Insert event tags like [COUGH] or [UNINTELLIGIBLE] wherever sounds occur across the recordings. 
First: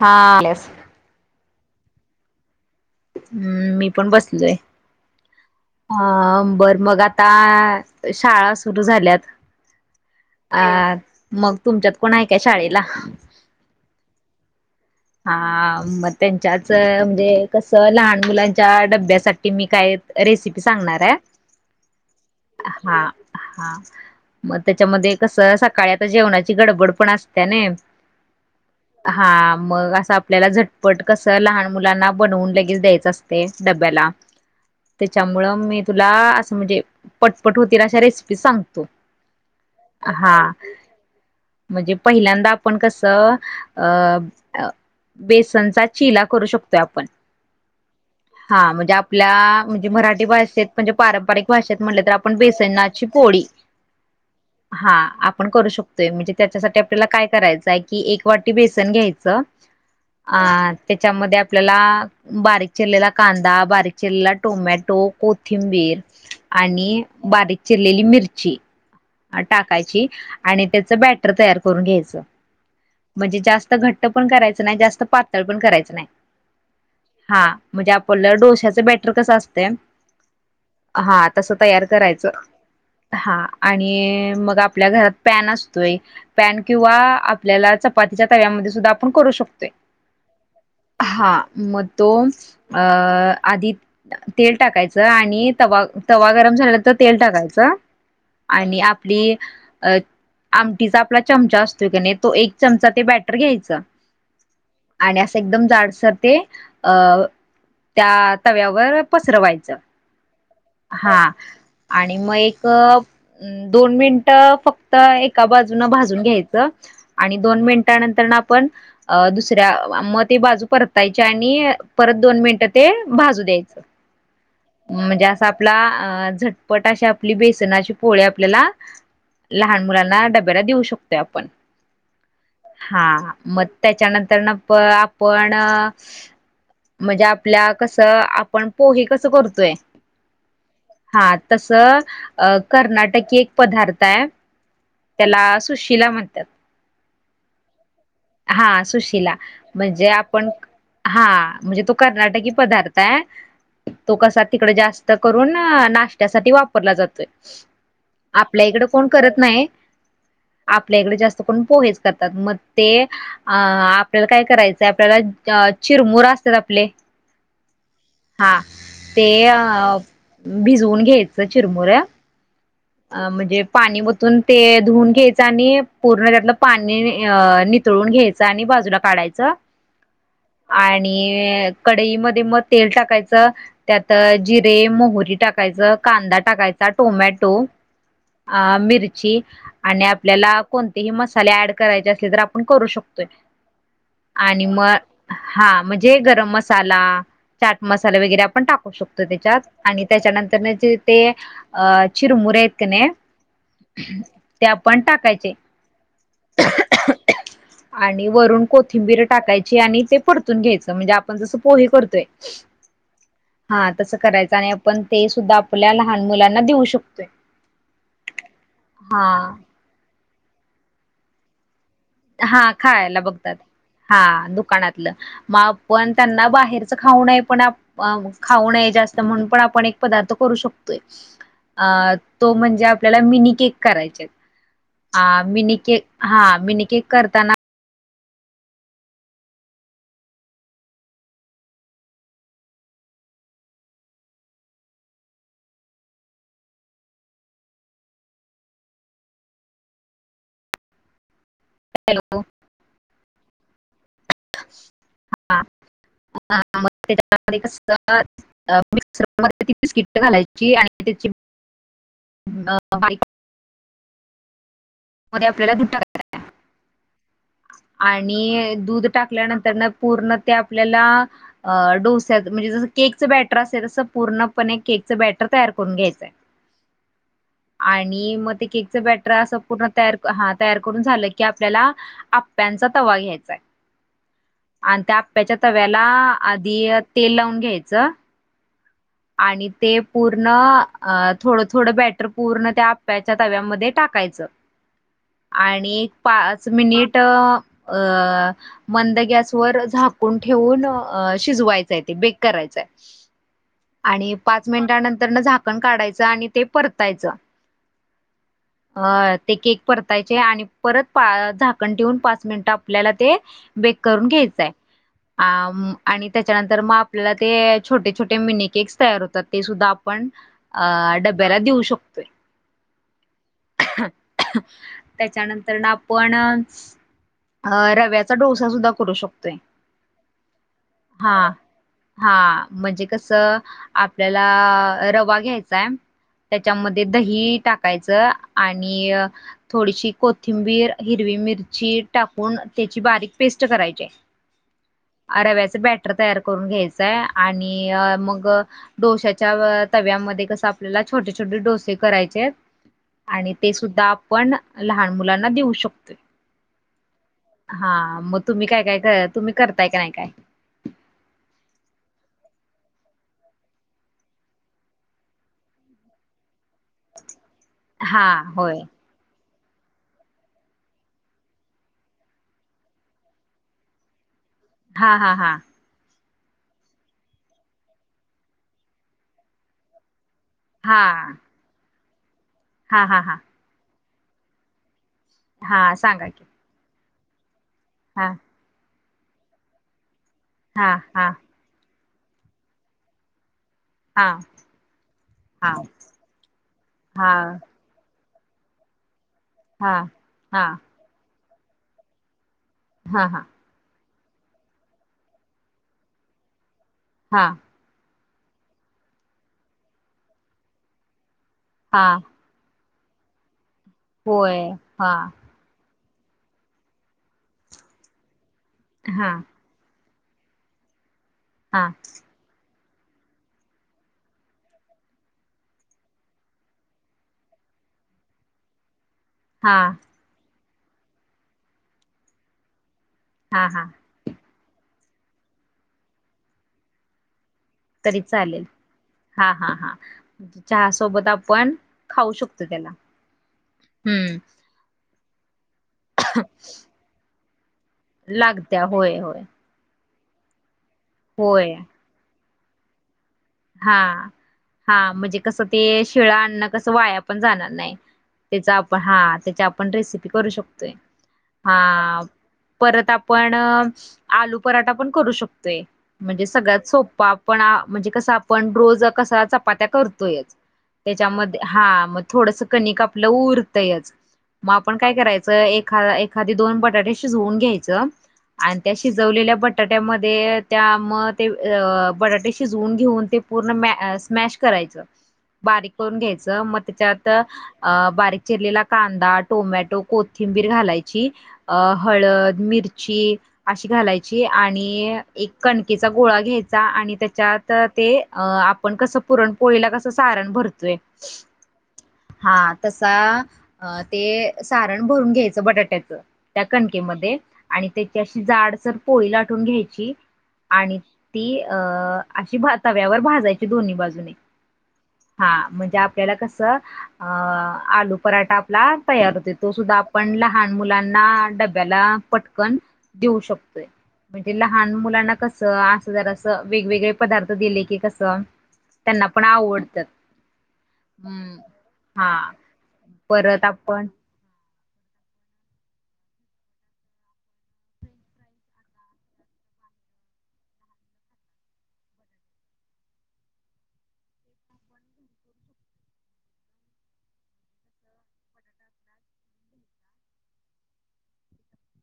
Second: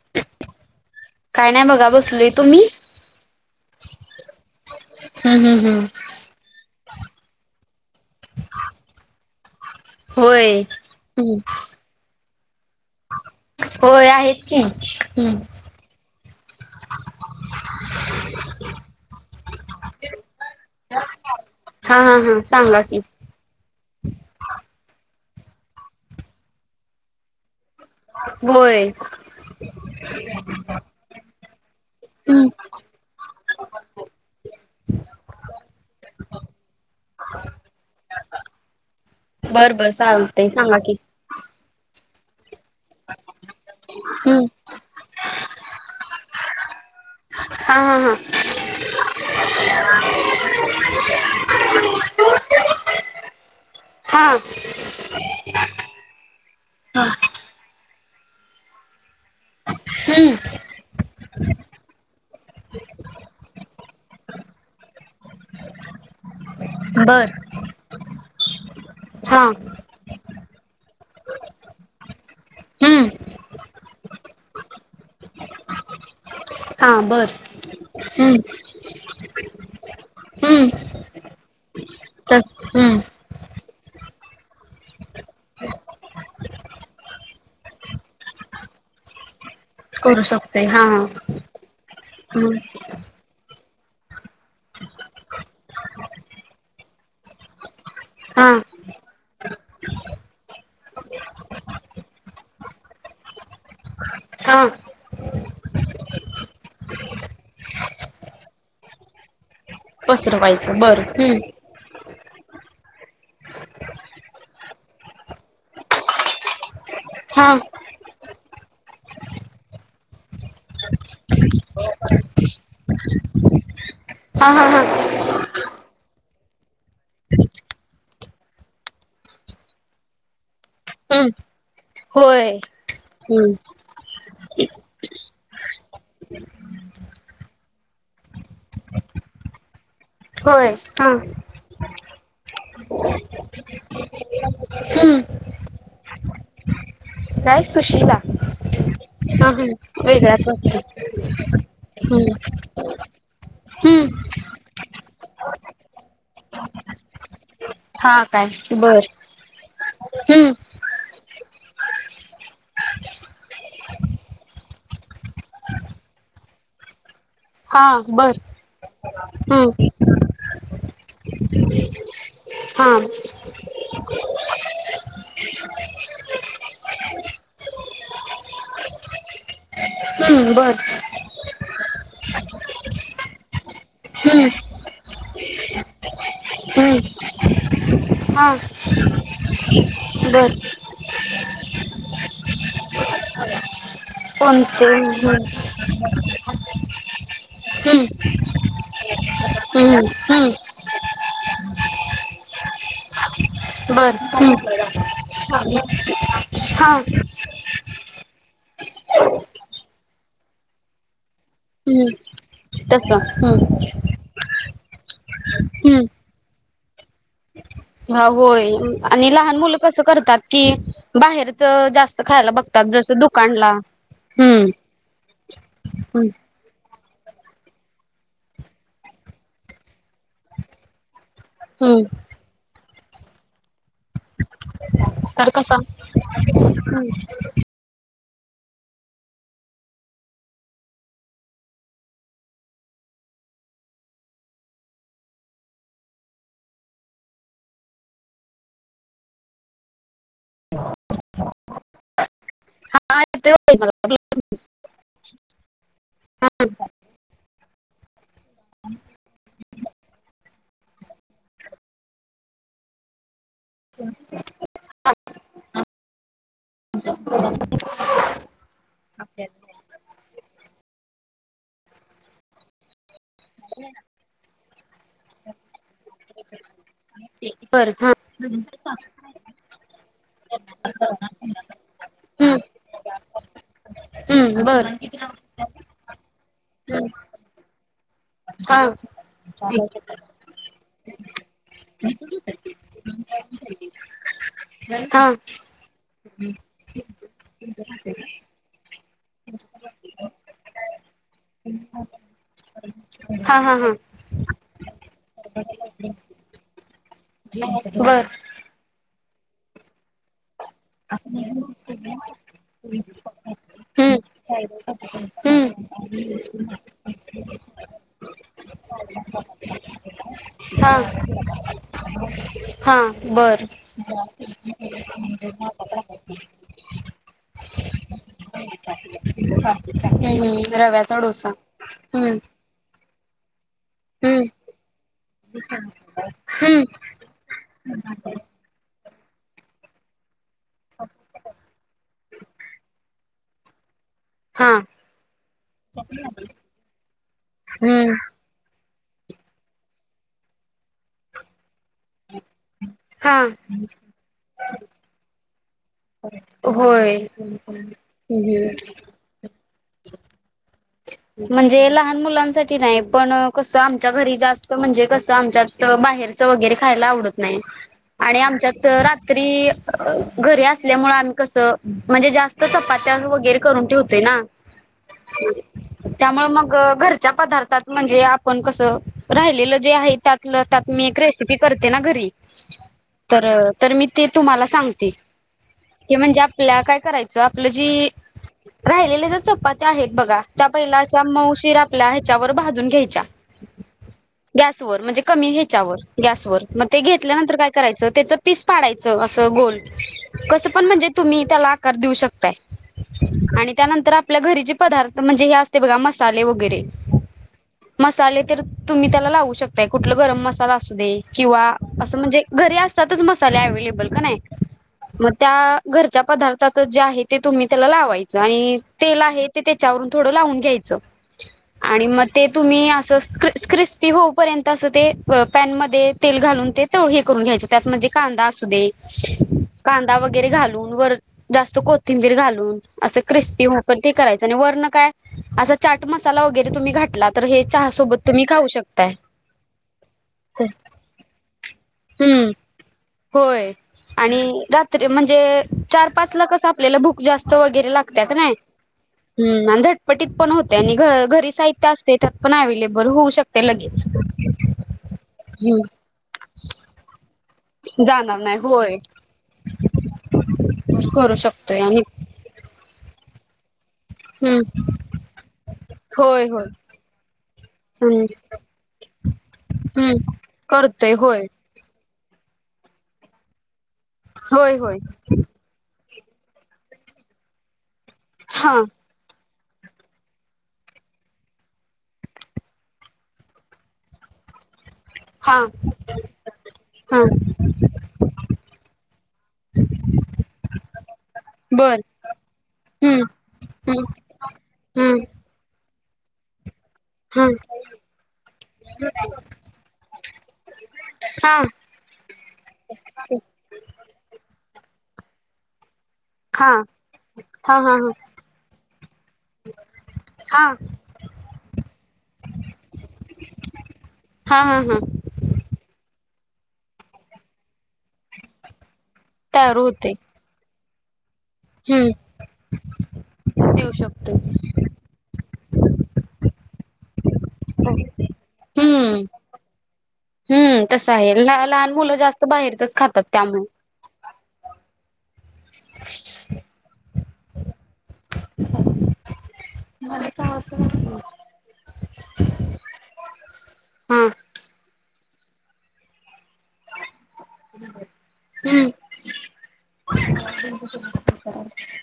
हा. काय नाही बघा बसलोय, तुम्ही? हम्म, मी पण बसले. हम् हम हम्. अ बर मग आता, शाळा सुरू झाल्यात. अ होय मग तुमच्यात कोण आहे का शाळेला? होय आहेत की. हा मग त्यांच्याच म्हणजे कस लहान मुलांच्या डब्यासाठी मी काय रेसिपी सांगणार हा हा हा आहे सांगा की हा हा मग त्याच्यामध्ये कसं सकाळी आता जेवणाची गडबड पण असते ना होय. हा मग असं आपल्याला झटपट कसं लहान मुलांना हम्म बनवून लगेच द्यायचं असते डब्याला त्याच्यामुळं मी तुला असं म्हणजे पटपट होतील अशा रेसिपी सांगतो. बर बर हा चालते सांगा की म्हणजे पहिल्यांदा आपण कसं अं हम्म बेसनचा चिला करू शकतोय आपण हा हा हा म्हणजे आपल्या म्हणजे मराठी भाषेत म्हणजे पारंपरिक भाषेत म्हटलं तर आपण बेसनाची पोळी हा हा आपण करू शकतोय म्हणजे त्याच्यासाठी आपल्याला काय करायचंय की एक वाटी बेसन घ्यायचं. हम्म अं त्याच्यामध्ये आपल्याला बारीक चिरलेला कांदा बारीक चिरलेला टोमॅटो कोथिंबीर आणि बर बारीक चिरलेली मिरची हा टाकायची आणि त्याच बॅटर तयार करून घ्यायचं. हम्म म्हणजे जास्त घट्ट पण करायचं नाही जास्त पातळ पण करायचं नाही. हा बर हा म्हणजे आपल हम्म डोश्याच बॅटर कस असतया. हम्म हा तसं तयार करायचं तस हम्म हा आणि मग आपल्या घरात पॅन असतोय. पॅन किंवा आपल्याला चपातीच्या तव्यामध्ये सुद्धा आपण करू शकतो. हा मग तो हम्म अ आधी तेल टाकायचं आणि तवा तवा गरम झाल तर तेल टाकायचं. हा आणि आपली अ आमटीचा आपला चमचा असतोय की नाही तो एक चमचा ते बॅटर घ्यायच. हा आणि असं एकदम जाडसर ते अ त्या तव्यावर पसरवायचं. पसरवायचं बरं हा हम्म आणि मग एक दोन मिनिट फक्त एका बाजून भाजून घ्यायचं आणि हा दोन मिन मिनिटानंतर न आपण अ दुसऱ्या मग ते बाजू परतायच्या आणि परत दोन मिनिटं ते भाजू द्यायचं. हा हा हा म्हणजे असं आपला झटपट अशी आपली बेसनाची पोळ्या आपल्याला लहान मुलांना डब्याला देऊ शकतोय हम्म आपण होय. हा हम्म मग त्याच्यानंतरन प आपण म्हणजे आपल्या कसं आपण पोहे कसं करतोय. होय हा तस अ कर्नाटकी एक पदार्थ आहे हम्म त्याला सुशिला म्हणत्यात. काय सुशीला हा सुशिला म्हणजे आपण वाटतो हा म्हणजे तो हम्म कर्नाटकी पदार्थ आहे. तो हम्म कसा तिकडे जास्त करून नाश्त्यासाठी वापरला जातोय. हा काय आपल्या इकड बर कोण करत नाही हम्म आप आपल्या इकडं जास्त करून पोहेच करतात मग ते अ आपल्याला काय करायचंय आपल्याला अ चिरमुरा असते ना आपले हा बरं हा ते भिजवून घ्यायचं चिरमुर हां म्हणजे पाणी ओतून ते धुवून घ्यायचं आणि पूर्ण त्यातलं पाणी नितळून घ्यायचं. घ्यायचं आणि बाजूला काढायचं हम्म बरं आणि कडईमध्ये मग तेल टाकायचं त्यात हम्म, जिरे मोहरी टाकायचं कांदा टाकायचा हम्म, टोमॅटो हा अ मिरची आणि बर आपल्याला कोणतेही मसाले ऍड करायचे असले तर आपण करू शकतोय. आणि कोणते मग हम्म, हा म्हणजे गरम मसाला चाट हम्म, मसाला वगैरे आपण टाकू शकतो त्याच्यात हम्म, आणि त्याच्यानंतर हम्म, त्याचे ते अ चिरमुरे आहेत की नाही ते बरं आपण टाकायचे हा आणि वरून कोथिंबीर टाकायची आणि ते परतून घ्यायचं म्हणजे आपण जसं पोहे हम्म, करतोय तसं हम्म, हा तसं करायचं आणि आपण ते सुद्धा आपल्या लहान मुलांना देऊ शकतोय. अ होय आणि हा लहान मुलं कसं करतात की बाहेरच जास्त खायला हा बघतात जसं खायला बघतात दुकानला हा हम्म दुकानातलं मग पण हम्म, त्यांना बाहेर खाऊ पण खाऊ नये जास्त म्हणून पण आपण एक पदार्थ करू शकतोय. हम्म, अ तो म्हणजे आपल्याला मिनी केेक करायचा. अ हा तर कसा मिनी केक हा मिनी केक करताना ह हा मा [UNINTELLIGIBLE] ्र [UNINTELLIGIBLE] तिथे स्किट्ट घालायची आणि त्याची [UNINTELLIGIBLE] [INAUDIBLE] मध्ये आपल्याला दुटका [UNINTELLIGIBLE] ह [INAUDIBLE] आणि दूध टाकल्यानंतर ना पूर्ण ते आपल्याला अ डोस्या म्हणजे जसं केकच बॅटर असेल तसं पूर्णपणे केक बॅटर तयार करून घ्यायचंय. अ [UNINTELLIGIBLE] आणि मग ते केकचं बॅटर असं पूर्ण तयार हा तयार करून झालं की आपल्याला हम्म, आप्प्यांचा तवा घ्यायचाय हम्म, बर आणि त्या आप्पांच्या तव्याला आधी हम्म, तेल लावून घ्यायचं. हा आणि ते हा पूर्ण अ थोडं थोडं बॅटर पूर्ण त्या आप्याच्या तव्यामध्ये टाकायचं. आणि एक पाच मिनिट अ मंद गॅसवर गॅस व झाकून ठेवून शिजवायचय ते बेक करायचं. हा हा हा आणि पाच मिनिटानंतर न झाकण काढायचं आणि ते परतायचं. बरं आय ते केक परतायचे आणि परत पाळ झाकण ठेवून पाच मिनिट आपल्याला ते बेक हम्म, करून घ्यायचंय. हम्म, आम आणि त्याच्यानंतर मग आपल्याला ते छोटे छोटे मिनि केक [UNINTELLIGIBLE] होतात ते सुद्धा आपण हा अ डब्याला देऊ शकतोय. हा बरं. त्याच्यानंतर ना आपण अ रव्याचा डोसा सुद्धा करू शकतोय हम्म रव्याचा डोसा हा. हम्म हा म्हणजे कसं आपल्याला हम्म रवा घ्याय चाय हम्म त्याच्यामध्ये दही टाकायचं आणि थोडीशी को थिंबीर, हिरवी मिरची टाकून त्याची बारीक पेस्ट करायचे. हां. अ रव्याच बॅटर तयार करून घ्यायचंय आणि हम्म मग डोश्याच्या व तव्यामध्ये कसं आपल्याला छोटे-छोटे डोसे करायचयात हा आणि ते सुद्धा आपण लहान मुलांना देऊ शक तोय होय हा मग तुम्ही हम्म काय काय कर तुम्ही करताय का नाही काय? म्हणजे लहान मुलांसाठी नाही पण कसं आमच्या घरी जास्त म्हणजे कसं आमच्या त बाहेरच वगैरे खायला आवडत नाही हा आणि होय आमच्यात रात्री घरी असल्यामुळे आम्ही कसं म्हणजे जास्त चपात्या वगैरे करून ठेवतेय ना. हा हा हा. त्यामुळे मग घरच्या पदार्थात म्हणजे आपण कसं राहिलेलं जे आहे त्या त्यातलं हा मी एक रेसिपी करते ना घरी हा हा हा तर तर मी ते तुम्हाला सांगते हा की सांगा म्हणजे आपल्या काय करायचं आपलं जे हा राहिलेल्या जे चपात्या आहेत बघा त्या हा पहिल्या अशा हा मौशीरा पल्या ह्याच्यावर भाजून घ्यायच्या. हा गॅसवर म्हणजे कमी हा ह्याच्यावर गॅसवर मग ते हा घेतल्यानंतर काय करायचं तेचा पीस पाडायचं असं गोल हा हा कसं पण म्हणजे तुम्ही त्याला आकार देऊ शकताय. हा हा. आणि त्यानंतर आपल्या घरीचे पदार्थ म्हणजे हे असते बघा मसाले वगैरे हा. मसाले तर तुम्ही त्याला लावू शकताय कुठलं गरम मसाला असू दे किंवा हा असं म्हणजे घरी असतातच मसाल्या अवेलेबल का नाही होय हा मग त्या घरच्या पदार्थातच जे आहे ते तुम्ही त्याला लावायचं आणि तेल हा आहे ते त्या च्यावरून थोडं लावून घ्यायचं हा आणि मग ते तुम्ही असं स्क्री क्रिस्पी होऊपर्यंत असं ते पॅन मध्ये तेल घालून ते तोव हे करून घ्यायचे त्यातमध्ये कांदा असू दे हा कांदा वगैरे घालून वर जास्त कोथिंबीर घालून असे हा क्रिस्पी व हा पण ते करायच आणि वरणं काय असा चाट मसाला वगैरे तुम्ही घातला तर हे चहा तरी सोबत तुम्ही चालेल खाऊ शकताय हा हा हा. जे चहा सोबत आपण खाऊ हम्म शकतो त्याला. होय हम्म आणि रात्री म्हणजे चार पाच ला कसं आपल्याला भूक जास्त वगैरे लाग त्या की नाय लागत्या होय होय हम्म अंधट प [UNINTELLIGIBLE] ति पण होते आणि घ घरी होय साहित्य असते त्यात पण अव्लेबल होऊ शक हा हा म्हणजे कसं ते हम्म शिळा अन्न कसं वाया पण जाणार नाही जाणार नाही त्याचा होय आपण हा त्याची आपण रेसिपी करू शकतोय करू हा. शकतोय आणि परत आपण आलू हम्म पराठा पण करू शकतोय, म्हणजे होय होय सगळ्यात सोपा पण म्हणजे कसं हम्म पण रोज कसा चपात्या करतोयच करतोय होय त्याच्यामध्ये हा मग थोडसं कणिक आपलं उरतंयच मग होय आपण होय काय करायचं एखादा एक एखादी दोन बटाटे शिजवून घ्यायच हा आणि त्याशी शिजवलेल्या बटाट्यामध्ये त्या म ते अ बटाटे शिजवून घेऊन ते पूर्ण मॅ स्मॅश करायचं हा बारीक करून घ्यायचं मग हा तेच्यात अ बारीक चिरलेला कांदा, टोमॅटो, कोथिंबीर घालायची अ बर हळद, हम्म मिरची अशी घालायची आणि हम्म एक कणकेचा गोळा घ्यायचा आणि हम्म त्याच्यात ते आपण कसं पुरण पोळीला कस सारण भरतोय हा हा तसा अ ते सारण भरून घ्यायचं बटाट्याचं. त्या हा कणकेमध्ये हा आणि हा हा त्याची अशी जाड सर पोळी लाटून घ्यायची. हा हा आणि ती अं अशी भा तव्यावर भाजायची दोन्ही बाजूने हा हा हा हा म्हणजे आपल्याला कस अं आलू पराठा आपला तयार हुतय तो सुद्धा आपण लहान मुलांना डब्या हम्म ब्याला पटकन देऊ शकतोय देऊ शकतो म्हणजे ला लहान मुलांना कसं आसं जरा असं वेगवेगळे पदार्थ दि की कस हम्म त्यांना पण आवडत्यात. हम्म तसं आहे ल लहान मुलं जास्त बाहेरचच खातात त्यामुळं. परत आपण [INAUDIBLE] मध्येच आवाज का हा. हम्म.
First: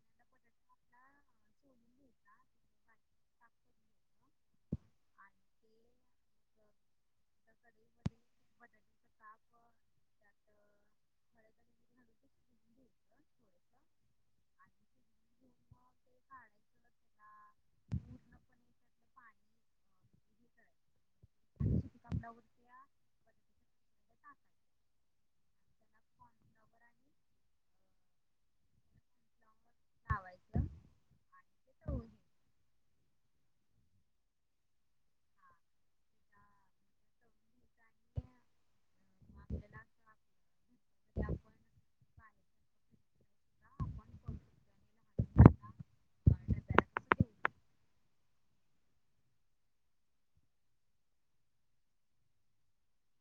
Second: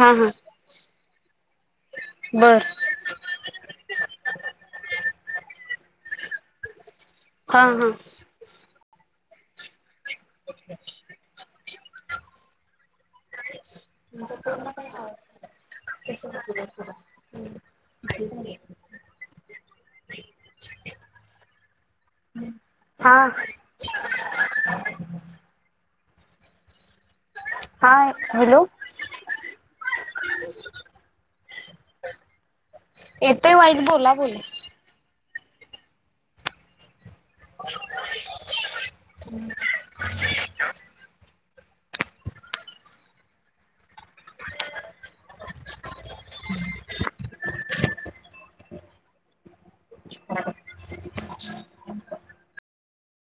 हा हा. सोलून घ्यायचा. बर. तर हा हा. कढईमध्ये बटाट्याचं काप अ, त्यात अ, [INAUDIBLE] हळद आणि मीठ घालून ते शिजवून घ्यायचं थोडंसं आणि [INAUDIBLE] शिजवून घेऊन तुमच मग ते काढायचं त्याला पूर्णपणे आवाज पूर्णपणे त्यातलं पाणी हं अ, म्हणजे हे करायचं [INAUDIBLE] आणि सुती [INAUDIBLE] कापडावर त्या बटाट्याच्या हा. [INAUDIBLE] हाय हॅलो. फ्लॉवर लावायचं आणि ते तळून घ्यायचं येतोय वाईज बोला बोला. त्या- तळून [INAUDIBLE] घ्यायचं आणि अ, मग आपल्याला असं आपलं घरच्या घरी आपण बाहेर सुद्धा आपण करू शकतो आणि लहान मुलांना वाढत जायला [UNINTELLIGIBLE] [UNINTELLIGIBLE]